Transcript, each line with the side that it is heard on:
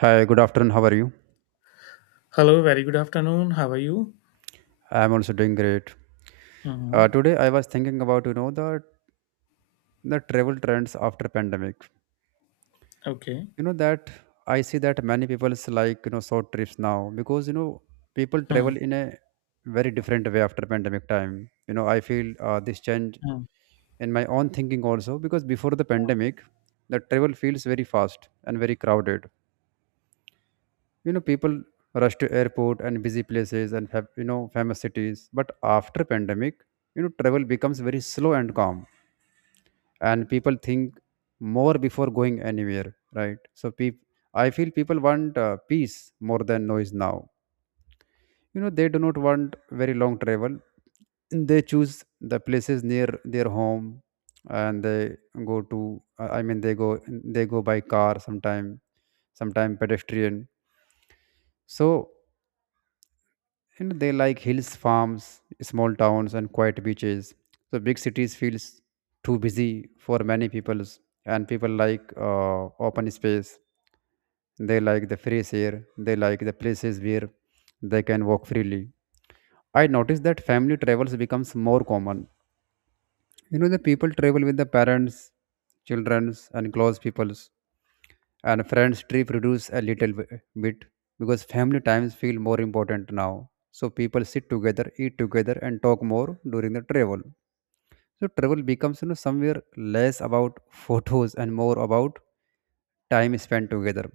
right: Hi, good afternoon. How are you?
left: Hello, very good afternoon. How are you?
right: I'm also doing great.
left: Uh huh.
right: Today I was thinking about the travel trends after pandemic.
left: Okay.
right: You know that I see that many people like short trips now because you know people
left: Hmm.
right: travel in a very different way after pandemic time. You know I feel this change
left: Hmm.
right: in my own thinking also because before the pandemic, the travel feels very fast and very crowded, you know, people rush to airport and busy places and have, you know, famous cities, but after pandemic you know travel becomes very slow and calm and people think more before going anywhere, right? So I feel people want peace more than noise now. You know they do not want very long travel. They choose the places near their home and they go to I mean they go by car sometime, sometime pedestrian. So and they like hills, farms, small towns and quiet beaches. So big cities feels too busy for many peoples. And people like open space. They like the fresh air. They like the places where they can walk freely. I noticed that family travels becomes more common. You know, the people travel with the parents, childrens, and close peoples, and friends trip reduce a little bit because family times feel more important now. So people sit together, eat together, and talk more during the travel. So travel becomes, you know, somewhere less about photos and more about time spent together.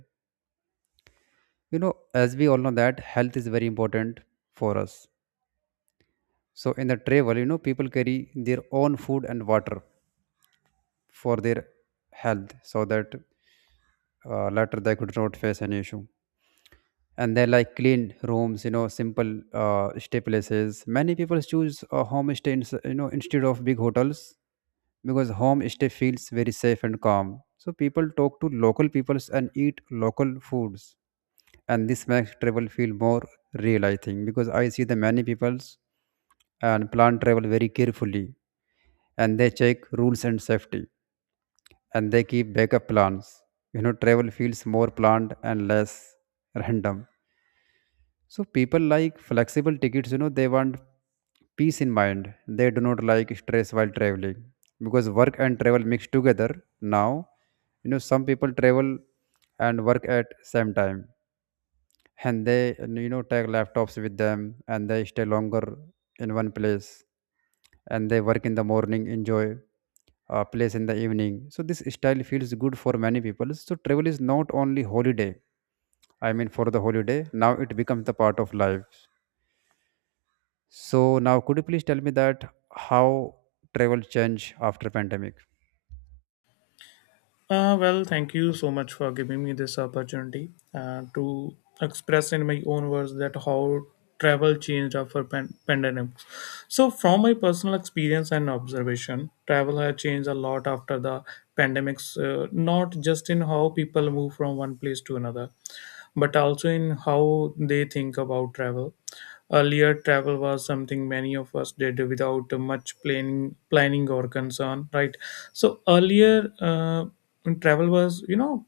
right: You know, as we all know that health is very important for us. So in the travel, you know, people carry their own food and water for their health so that later they could not face any issue. And they like clean rooms, you know, simple stay places. Many people choose a home stay you know instead of big hotels because home stay feels very safe and calm. So people talk to local peoples and eat local foods, and this makes travel feel more real. I think because I see the many peoples and plan travel very carefully, and they check rules and safety, and they keep backup plans. You know, travel feels more planned and less random. So people like flexible tickets. You know, they want peace in mind. They do not like stress while traveling because work and travel mix together now. You know, some people travel and work at same time, and they and, you know take laptops with them, and they stay longer in one place, and they work in the morning, enjoy place in the evening. So this style feels good for many people. So travel is not only holiday, I mean for the holiday. Now it becomes the part of life. So now could you please tell me that how travel change after pandemic?
left: Well, thank you so much for giving me this opportunity to express in my own words that how travel changed after pandemic. So, from my personal experience and observation, travel has changed a lot after the pandemics. Not just in how people move from one place to another, but also in how they think about travel. Earlier, travel was something many of us did without much planning or concern, right? So earlier, travel was, you know,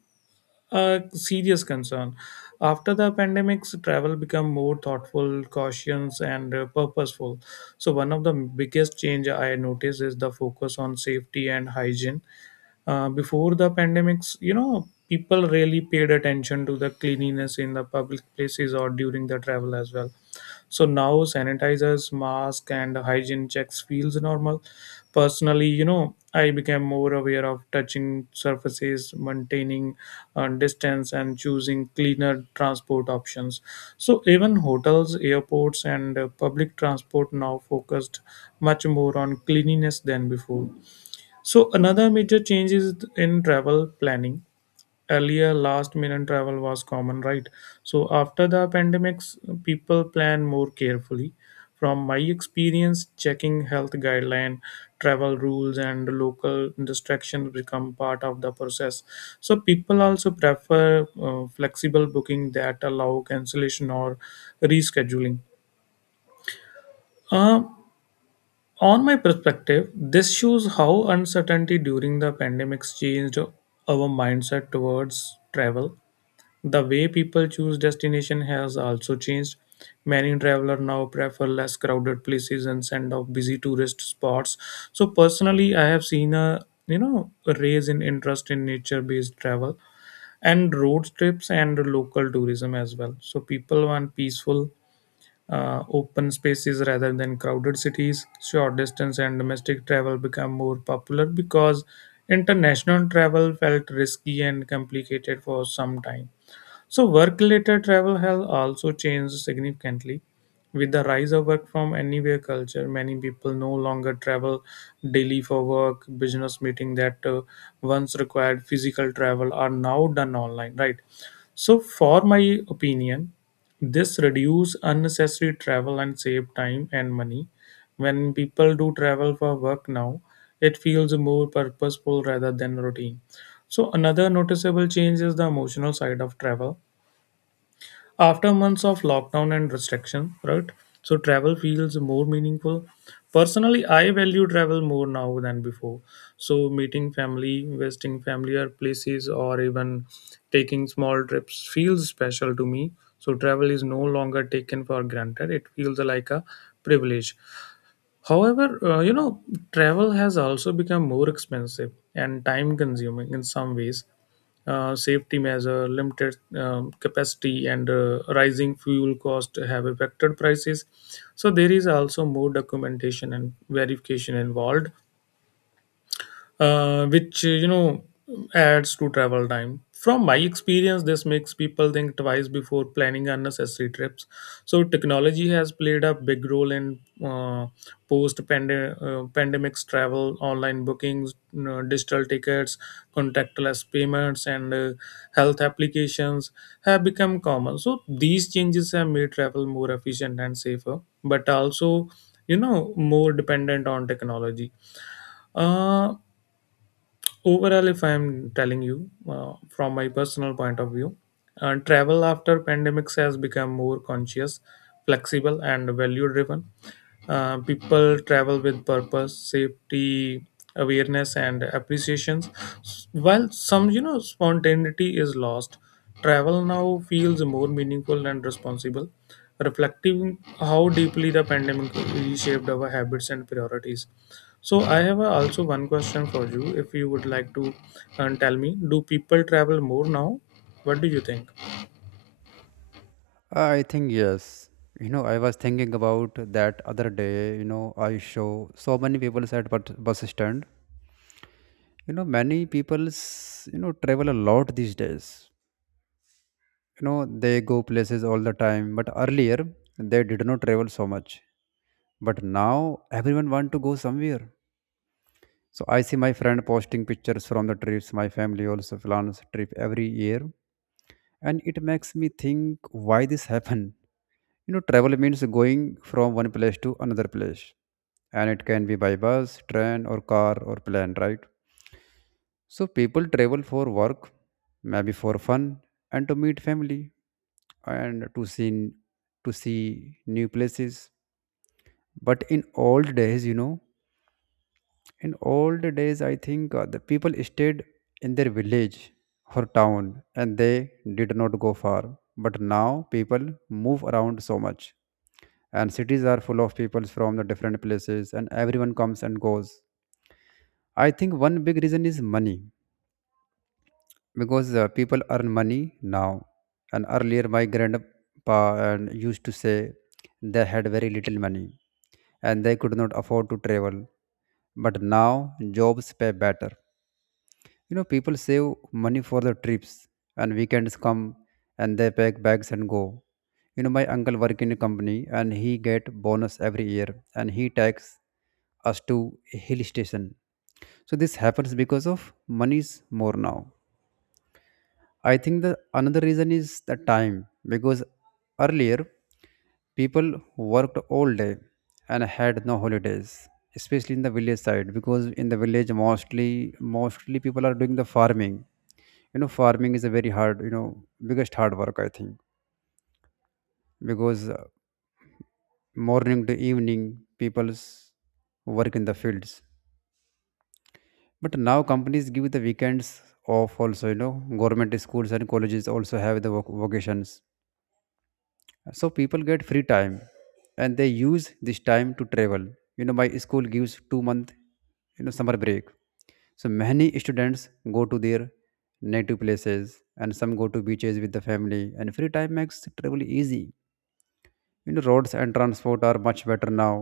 left: a serious concern. After the pandemics, travel became more thoughtful, cautious, and purposeful. So one of the biggest change I noticed is the focus on safety and hygiene. Uh, before the pandemics, you know, people really paid attention to the cleanliness in the public places or during the travel as well. So now sanitizers, mask, and hygiene checks feels normal. Personally, you know, I became more aware of touching surfaces, maintaining distance, and choosing cleaner transport options. So even hotels, airports, and public transport now focused much more on cleanliness than before. So another major change is in travel planning. Earlier, last minute travel was common, right? So after the pandemics, people plan more carefully. From my experience, checking health guideline, travel rules, and local distractions become part of the process. So people also prefer flexible booking that allow cancellation or rescheduling. Uh, on my perspective, this shows how uncertainty during the pandemics changed our mindset towards travel. The way people choose destination has also changed. Many travelers now prefer less crowded places and send off busy tourist spots. So personally, I have seen a, you know, a raise in interest in nature-based travel and road trips and local tourism as well. So people want peaceful, open spaces rather than crowded cities. Short distance and domestic travel become more popular because international travel felt risky and complicated for some time. So, work related travel has also changed significantly. With the rise of work from anywhere culture, many people no longer travel daily for work. Business meeting that once required physical travel are now done online, right? So, for my opinion, this reduce unnecessary travel and save time and money. When people do travel for work now, it feels more purposeful rather than routine. So, another noticeable change is the emotional side of travel after months of lockdown and restriction, right? So travel feels more meaningful. Personally, I value travel more now than before. So meeting family, visiting familiar places, or even taking small trips feels special to me. So travel is no longer taken for granted. It feels like a privilege. However, you know, travel has also become more expensive and time consuming in some ways. Safety measure, limited capacity, and rising fuel cost have affected prices. So there is also more documentation and verification involved, which, you know, adds to travel time. From my experience, this makes people think twice before planning unnecessary trips. So technology has played a big role in uh, post pandemics travel. Online bookings, you know, digital tickets, contactless payments, and health applications have become common. So these changes have made travel more efficient and safer, but also, you know, more dependent on technology. Uh, overall, if I'm telling you, from my personal point of view, travel after pandemics has become more conscious, flexible, and value driven. Uh, people travel with purpose, safety awareness, and appreciations. While some, you know, spontaneity is lost, travel now feels more meaningful and responsible, reflecting how deeply the pandemic reshaped our habits and priorities. So I have, also one question for you. If you would like to tell me, do people travel more now? What do you think?
right: I think yes. You know I was thinking about that other day. You know I saw so many people at but bus stand. You know many people's, you know, travel a lot these days. You know they go places all the time, but earlier they did not travel so much. But now everyone want to go somewhere. So I see my friend posting pictures from the trips. My family also plans trip every year, and it makes me think why this happened. You know, travel means going from one place to another place, and it can be by bus, train, or car, or plane, right? So people travel for work, maybe for fun, and to meet family and to see new places. But in old days, you know, in old days I think the people stayed in their village or town, and they did not go far. But now people move around so much, and cities are full of people from the different places, and everyone comes and goes. I think one big reason is money because people earn money now. And earlier my grandpa and used to say they had very little money and they could not afford to travel. But now jobs pay better. You know, people save money for the trips, and weekends come, and they pack bags and go. You know, my uncle work in a company and he get bonus every year, and he takes us to a hill station. So this happens because of money's more now. I think the another reason is the time because earlier people worked all day and had no holidays, especially in the village side because in the village mostly people are doing the farming. You know, farming is a very hard, you know, biggest hard work I think because morning to evening people's work in the fields. But now companies give the weekends off also. You know, government schools and colleges also have the vocations, so people get free time and they use this time to travel. You know, my school gives 2 months, you know, summer break, so many students go to their native places, and some go to beaches with the family. And free time makes travel easy. You know, roads and transport are much better now,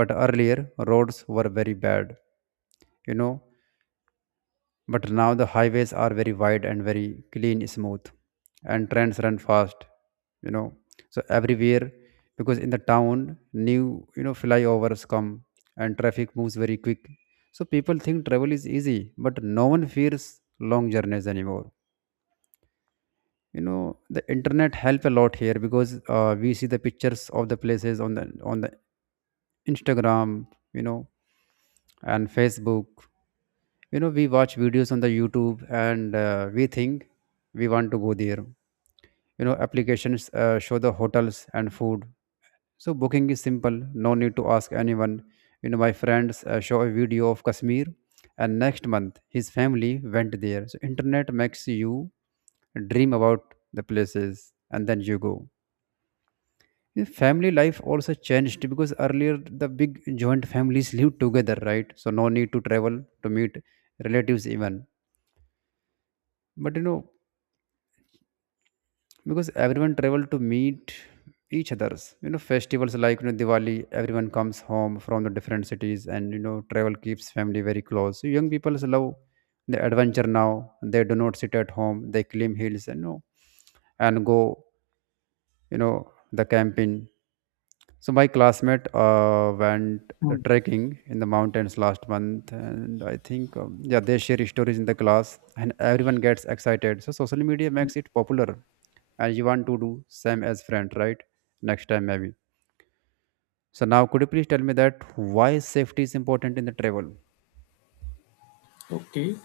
right: but earlier roads were very bad, you know. But now the highways are very wide and very clean, smooth, and trains run fast, you know. So everywhere, because in the town, new, you know, flyovers come and traffic moves very quick. So people think travel is easy, but no one fears long journeys anymore. You know, the internet help a lot here because we see the pictures of the places on the Instagram, you know, and Facebook. You know, we watch videos on the YouTube, and we think we want to go there. You know, applications show the hotels and food, so booking is simple, no need to ask anyone. You know, my friends show a video of Kashmir, and next month his family went there. So internet makes you dream about the places, and then you go. The family life also changed because earlier the big joint families lived together, right? So no need to travel to meet relatives even. But you know, because everyone travel to meet each others, you know, festivals like, you know, Diwali, everyone comes home from the different cities. And you know travel keeps family very close. So young people love the adventure now. They do not sit at home. They climb hills and, you know, and go, you know, the camping. So my classmate went the
left: Hmm.
right: trekking in the mountains last month, and I think yeah, they share stories in the class, and everyone gets excited. So social media makes it popular, and you want to do same as friend, right? Next time maybe. So now could you please tell me that why safety is important in the travel?
left: Okay.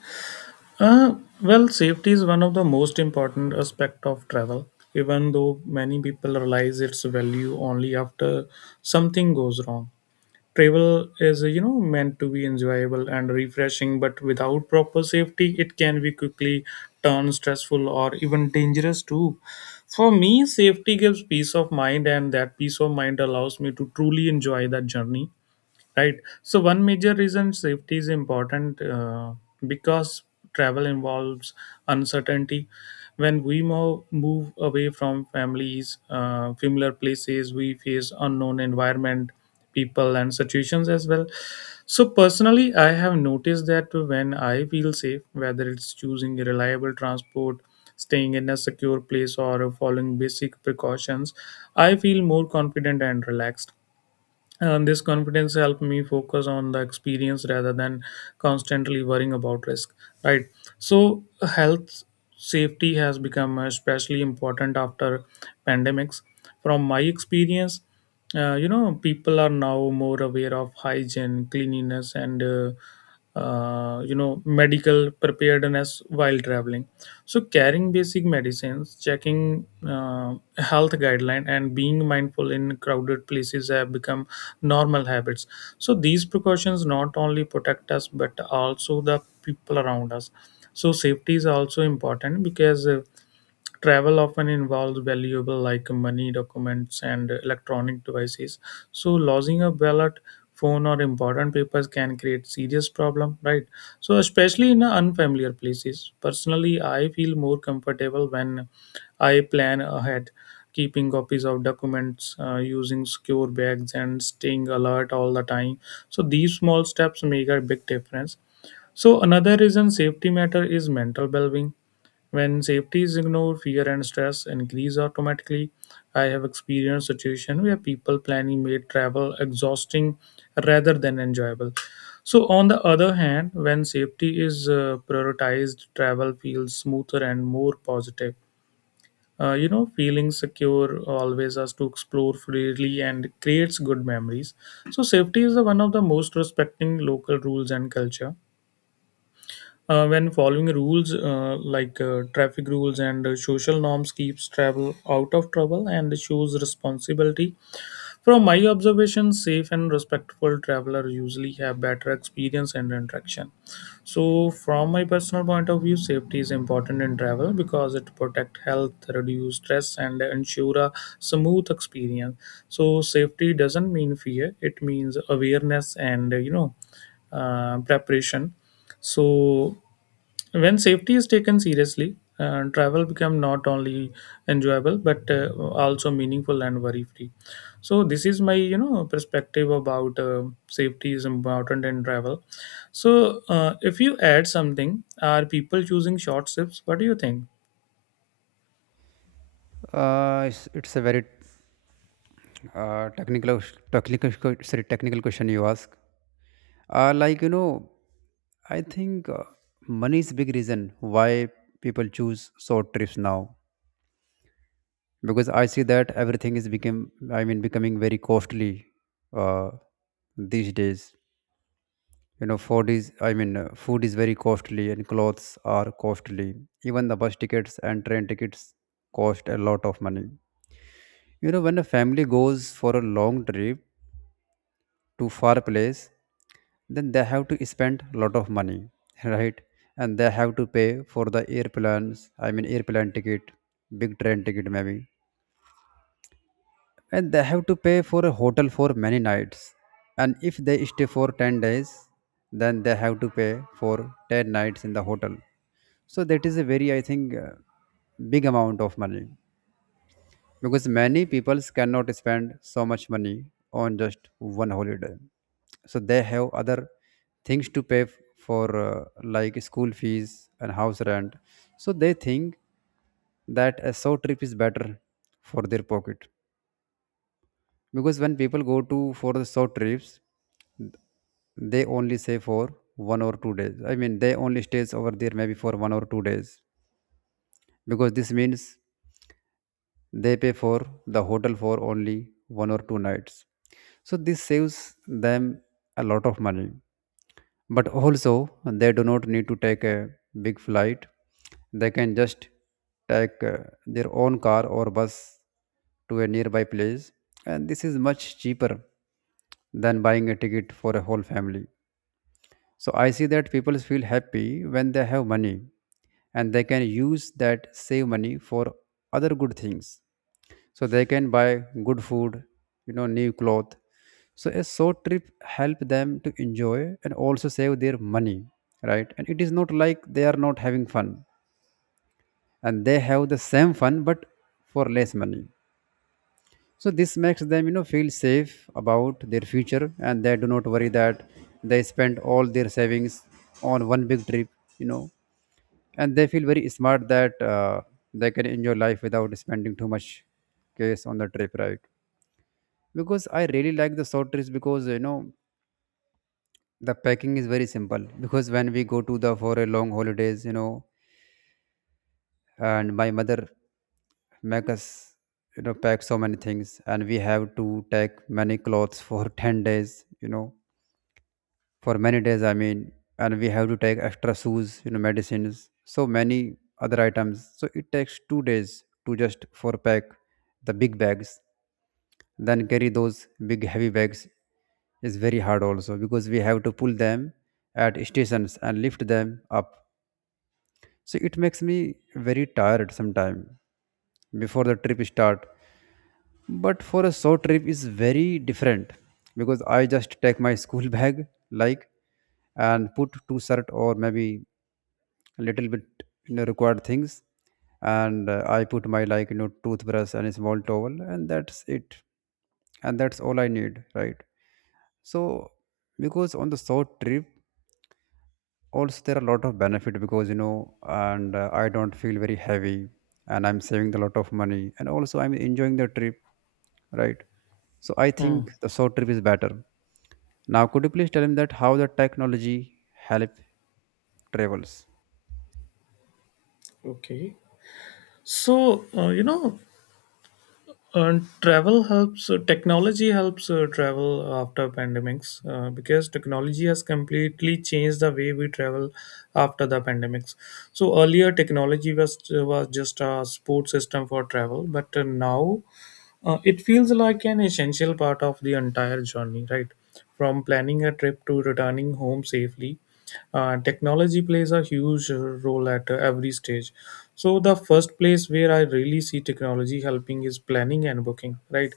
left: Uh, well, safety is one of the most important aspect of travel, even though many people realize its value only after something goes wrong. Travel is, you know, meant to be enjoyable and refreshing, but without proper safety it can be quickly turned stressful or even dangerous too. For me, safety gives peace of mind, and that peace of mind allows me to truly enjoy that journey, right? So one major reason safety is important, because travel involves uncertainty. When we move away from families, familiar places, we face unknown environment, people, and situations as well. So personally, I have noticed that when I feel safe, whether it's choosing a reliable transport, staying in a secure place, or following basic precautions, I feel more confident and relaxed, and this confidence helped me focus on the experience rather than constantly worrying about risk. Right. So health safety has become especially important after pandemics. From my experience, you know, people are now more aware of hygiene, cleanliness, and you know, medical preparedness while traveling. So carrying basic medicines, checking health guideline, and being mindful in crowded places have become normal habits. So these precautions not only protect us but also the people around us. So safety is also important because travel often involves valuable like money, documents, and electronic devices. So losing a ballot, phone, or important papers can create serious problem, right? So especially in unfamiliar places, personally I feel more comfortable when I plan ahead, keeping copies of documents, using secure bags, and staying alert all the time. So these small steps make a big difference. So another reason safety matter is mental well-being. When safety is ignored, fear and stress increase automatically. I have experienced situations where people planning made travel exhausting rather than enjoyable. So, on the other hand, when safety is prioritized, travel feels smoother and more positive. You know, feeling secure always us to explore freely and creates good memories. So, safety is the one of the most respecting local rules and culture. When following rules like traffic rules and social norms keeps travel out of trouble and shows responsibility. From my observation, safe and respectful traveler usually have better experience and interaction. So from my personal point of view, safety is important in travel because it protect health, reduce stress, and ensure a smooth experience. So safety doesn't mean fear. It means awareness and, you know, preparation. So when safety is taken seriously, travel become not only enjoyable but also meaningful and worry free. So this is my, you know, perspective about safety is important in travel. So if you add something, are people choosing short trips? What do you think?
right: It's a very uh, technical, technical, technical question you ask. Uh, like, you know, I think money is big reason why people choose short trips now because I see that everything is become I mean becoming very costly uh, these days. You know, food is very costly and clothes are costly. Even the bus tickets and train tickets cost a lot of money. You know, when a family goes for a long trip, to far place, then they have to spend a lot of money. Right, and they have to pay for the airplanes I mean airplane ticket, big train ticket maybe, and they have to pay for a hotel for many nights. And if they stay for 10 days, then they have to pay for 10 nights in the hotel. So that is a very, I think, big amount of money because many people cannot spend so much money on just one holiday. So they have other things to pay for, like school fees and house rent. So they think that a short trip is better for their pocket because when people go to for the short trips, they only stay for one or two days. I mean they only stays over there maybe for one or two days because this means they pay for the hotel for only one or two nights. So this saves them a lot of money. But also, they do not need to take a big flight. They can just take their own car or bus to a nearby place. And this is much cheaper than buying a ticket for a whole family. So I see that people feel happy when they have money and they can use that save money for other good things, so they can buy good food, new cloth. So a short trip help them to enjoy and also save their money, right? And it is not like they are not having fun, and they have the same fun but for less money. So this makes them, feel safe about their future, and they do not worry that they spend all their savings on one big trip you know and they feel very smart that they can enjoy life without spending too much case on the trip, right? Because I really like the short trips, because the packing is very simple. Because when we go to the for a long holidays, and my mother make us, pack so many things, and we have to take many clothes for 10 days, for many days, I mean. And we have to take extra shoes, medicines, so many other items, so it takes 2 days to just for pack the big bags. Then carry those big heavy bags is very hard also, because we have to pull them at stations and lift them up. So it makes me very tired sometime before the trip start. But for a short trip is very different, because I just take my school bag like and put two shirt, or maybe a little bit, required things. And I put my, like, toothbrush and a small towel, and that's it. And that's all I need, right? So because on the short trip also there are a lot of benefit, because you know and I don't feel very heavy, and I'm saving a lot of money, and also I'm enjoying the trip, right? So I
left: Hmm.
right: think the short trip is better. Now could you please tell him that how the technology help travels?
left: Okay. So, you know, and travel helps, technology helps travel after pandemics because technology has completely changed the way we travel after the pandemics. So earlier, technology was just a support system for travel, but now it feels like an essential part of the entire journey, right? From planning a trip to returning home safely, technology plays a huge role at every stage. So, the first place where I really see technology helping is planning and booking, right?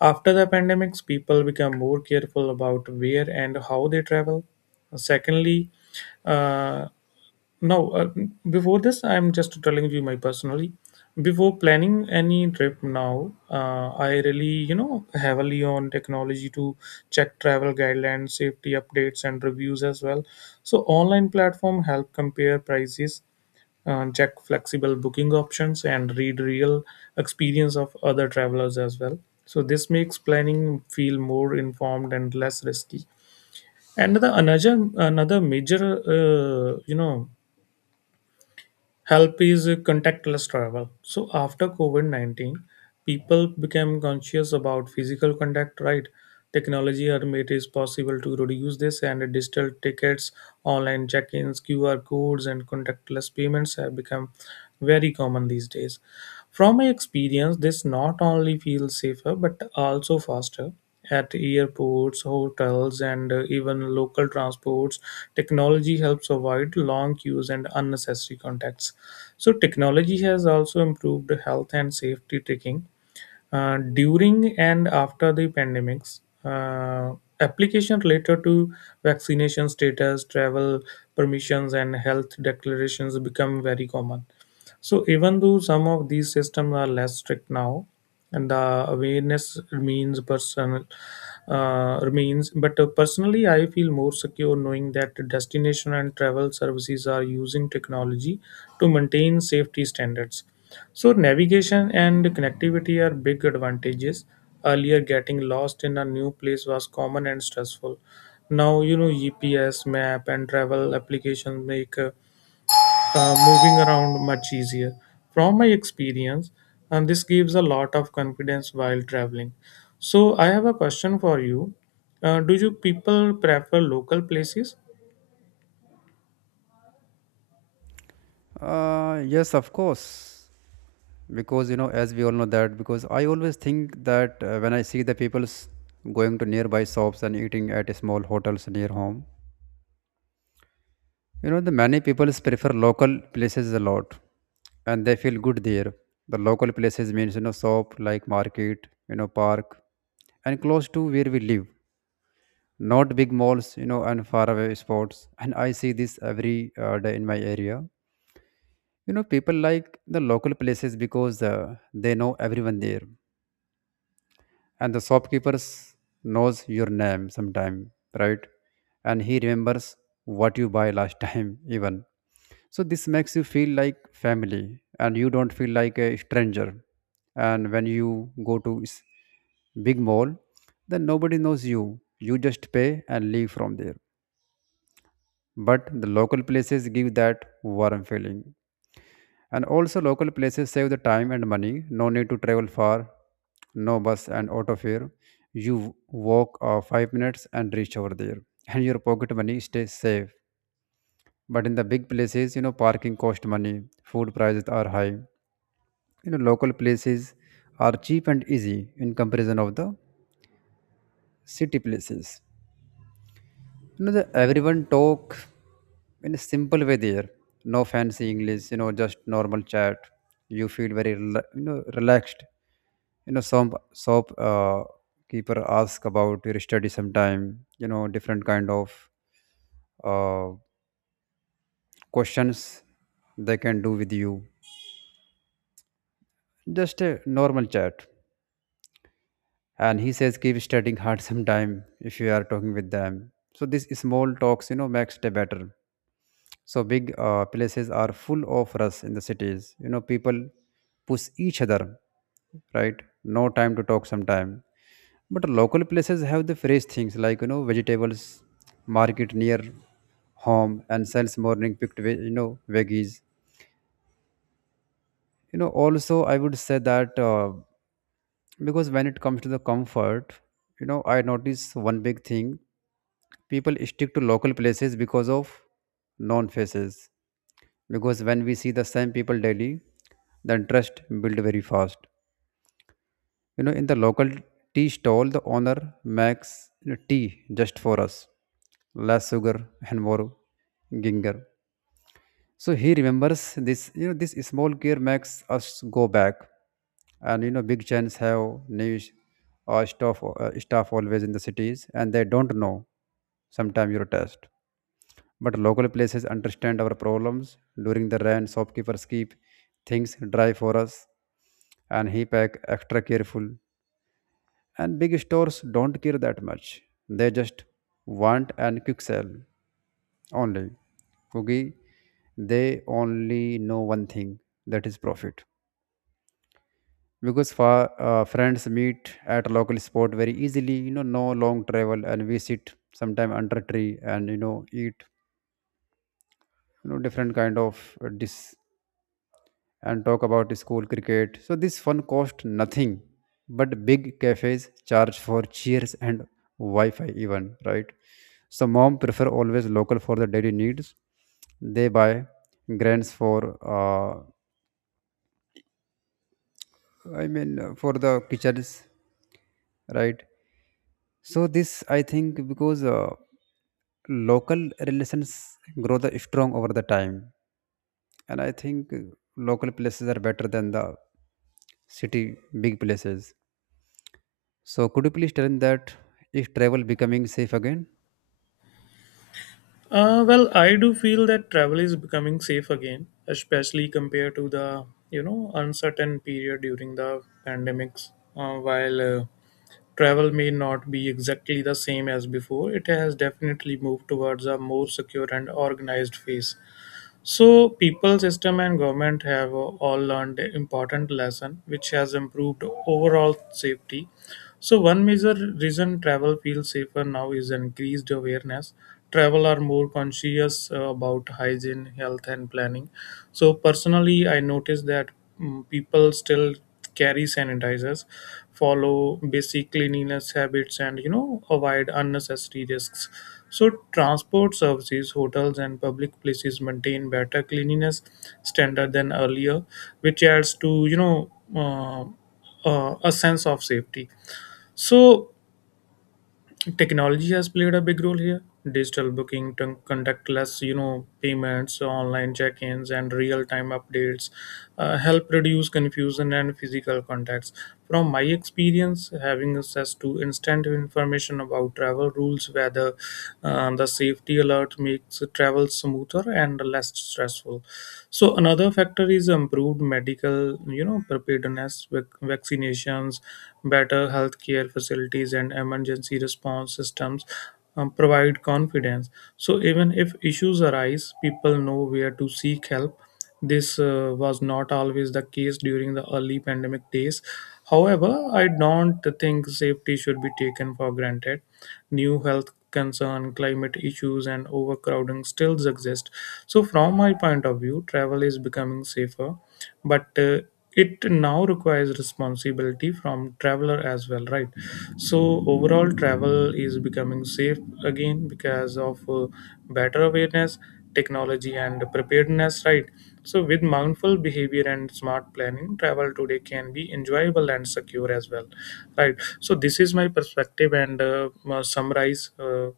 left: After the pandemics, people become more careful about where and how they travel. Secondly, uh, now, before this, I'm just telling you my personally. Before planning any trip now, I really, you know, heavily on technology to check travel guidelines, safety updates, and reviews as well. So, online platform help compare prices, check flexible booking options, and read real experience of other travelers as well. So, this makes planning feel more informed and less risky. Another major, you know, help is contactless travel. So after COVID COVID-19, people became conscious about physical contact, right? Technology had made it possible to reduce this, and digital tickets, online check ins, QR codes, and contactless payments have become very common these days. From my experience, this not only feels safer but also faster. At airports, hotels, and even local transports, technology helps avoid long queues and unnecessary contacts. So, technology has also improved health and safety taking during and after the pandemics. Application related to vaccination status, travel permissions, and health declarations become very common. So even though some of these systems are less strict now, and the awareness remains personal, remains. But personally, I feel more secure knowing that destination and travel services are using technology to maintain safety standards. So navigation and connectivity are big advantages. Earlier, getting lost in a new place was common and stressful. Now, you know, GPS, map, and travel applications make moving around much easier. From my experience, and this gives a lot of confidence while traveling. So I have a question for you. Do you people prefer local places?
right: Yes, of course. Because as we all know that, because I always think that when I see the people's going to nearby shops and eating at small hotels near home. You know, the many people prefer local places a lot, and they feel good there. The local places means, you know, shop like market, you know, park, and close to where we live, not big malls, you know, and far away spots. And I see this every day in my area. You know, people like the local places because they know everyone there, and the shopkeepers knows your name sometime, right? And he remembers what you buy last time even. So this makes you feel like family, and you don't feel like a stranger. And when you go to big mall, then nobody knows you. You just pay and leave from there. But the local places give that warm feeling. And also local places save the time and money. No need to travel far, no bus and auto fare. You walk 5 minutes and reach over there. And your pocket money stays safe. But in the big places, you know, parking cost money, food prices are high. You know, local places are cheap and easy in comparison of the city places. You know, the everyone talk in a simple way there, no fancy English, you know, just normal chat. You feel very you know, relaxed. You know, some shop keeper ask about your study sometime, you know, different kind of uh, questions they can do with you, just a normal chat. And he says keep studying hard sometime, if you are talking with them. So this small talks, you know, makes day better. So big places are full of rush in the cities, you know, people push each other, right? No time to talk sometime. But local places have the fresh things, like, you know, vegetables market near home, and sells morning picked you know, veggies. You know, also I would say that because when it comes to the comfort, you know, I notice one big thing. People stick to local places because of known faces. Because when we see the same people daily, the interest build very fast. You know, in the local tea stall, the owner makes, you know, tea just for us, less sugar and more ginger. So he remembers this, you know, this small care makes us go back. And you know, big chains have new s- staff staff always in the cities, and they don't know sometimes your taste. But local places understand our problems. During the rain, shopkeepers keep things dry for us, and he pack extra careful. And big stores don't care that much. They just want and quick sell only. Okay? They only know one thing, that is profit. Because for friends meet at local spot very easily, you know, no long travel, and we sit sometime under tree and eat, you know, different kind of dish, and talk about school cricket. So this fun cost nothing, but big cafes charge for cheers and Wi-Fi even, right? So mom prefer always local for the daily needs. They buy grains for for the kitchens, right? So this I think because local relations grow the strong over the time. And I think local places are better than the city big places. So could you please tell me that is travel becoming safe again?
left: Well, I do feel that travel is becoming safe again, especially compared to the, you know, uncertain period during the pandemics. While travel may not be exactly the same as before, it has definitely moved towards a more secure and organized phase. So people, system, and government have all learned important lesson, which has improved overall safety. So, one major reason travel feels safer now is increased awareness. Travel are more conscious about hygiene, health, and planning. So, personally, I noticed that people still carry sanitizers, follow basic cleanliness habits, and, you know, avoid unnecessary risks. So, transport services, hotels, and public places maintain better cleanliness standard than earlier, which adds to, you know, a sense of safety. So technology has played a big role here. Digital booking, contactless, you know, payments, online check-ins, and real-time updates help reduce confusion and physical contacts. From my experience, having access to instant information about travel rules, whether the safety alert, makes travel smoother and less stressful. So another factor is improved medical, you know, preparedness, vaccinations, better healthcare facilities, and emergency response systems provide confidence. So even if issues arise, people know where to seek help. This was not always the case during the early pandemic days. However, I don't think safety should be taken for granted. New health concerns, climate issues, and overcrowding still exist. So, from my point of view, travel is becoming safer, but it now requires responsibility from traveler as well, right? So, overall, travel is becoming safe again because of better awareness, technology, and preparedness, right? So with mindful behavior and smart planning, travel today can be enjoyable and secure as well, right? So this is my perspective, and, summarize,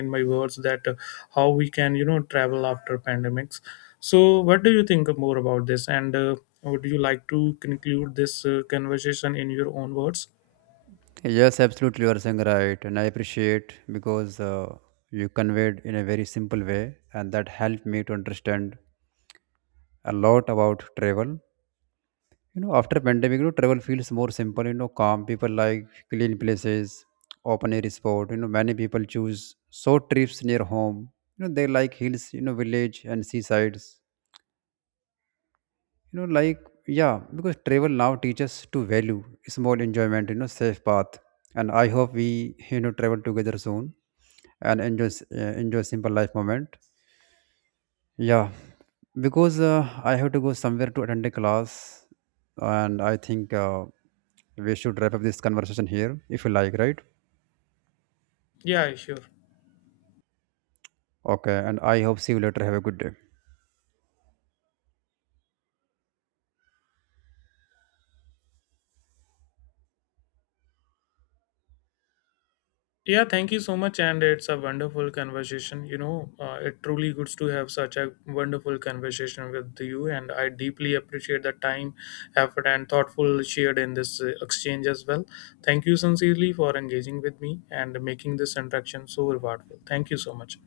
left: in my words, that how we can, you know, travel after pandemics. So what do you think more about this, and would you like to conclude this conversation in your own words?
right: Yes, absolutely, you are saying right, and I appreciate, because you conveyed in a very simple way, and that helped me to understand a lot about travel. You know, after pandemic, you know, travel feels more simple, you know, calm. People like clean places, open air sport, you know, many people choose short trips near home. You know, they like hills, you know, village and seasides, you know, like, yeah. Because travel now teaches to value small enjoyment, you know, safe path. And I hope we you know, travel together soon, and enjoy enjoy simple life moment. Yeah, because I have to go somewhere to attend a class, and I think we should wrap up this conversation here if you like, right?
left: Yeah, sure.
right: Okay, and I hope see you later. Have a good day.
left: Yeah, thank you so much, and it's a wonderful conversation. You know, it truly good to have such a wonderful conversation with you, and I deeply appreciate the time, effort, and thoughtful shared in this exchange as well. Thank you sincerely for engaging with me and making this interaction so rewardful. Thank you so much.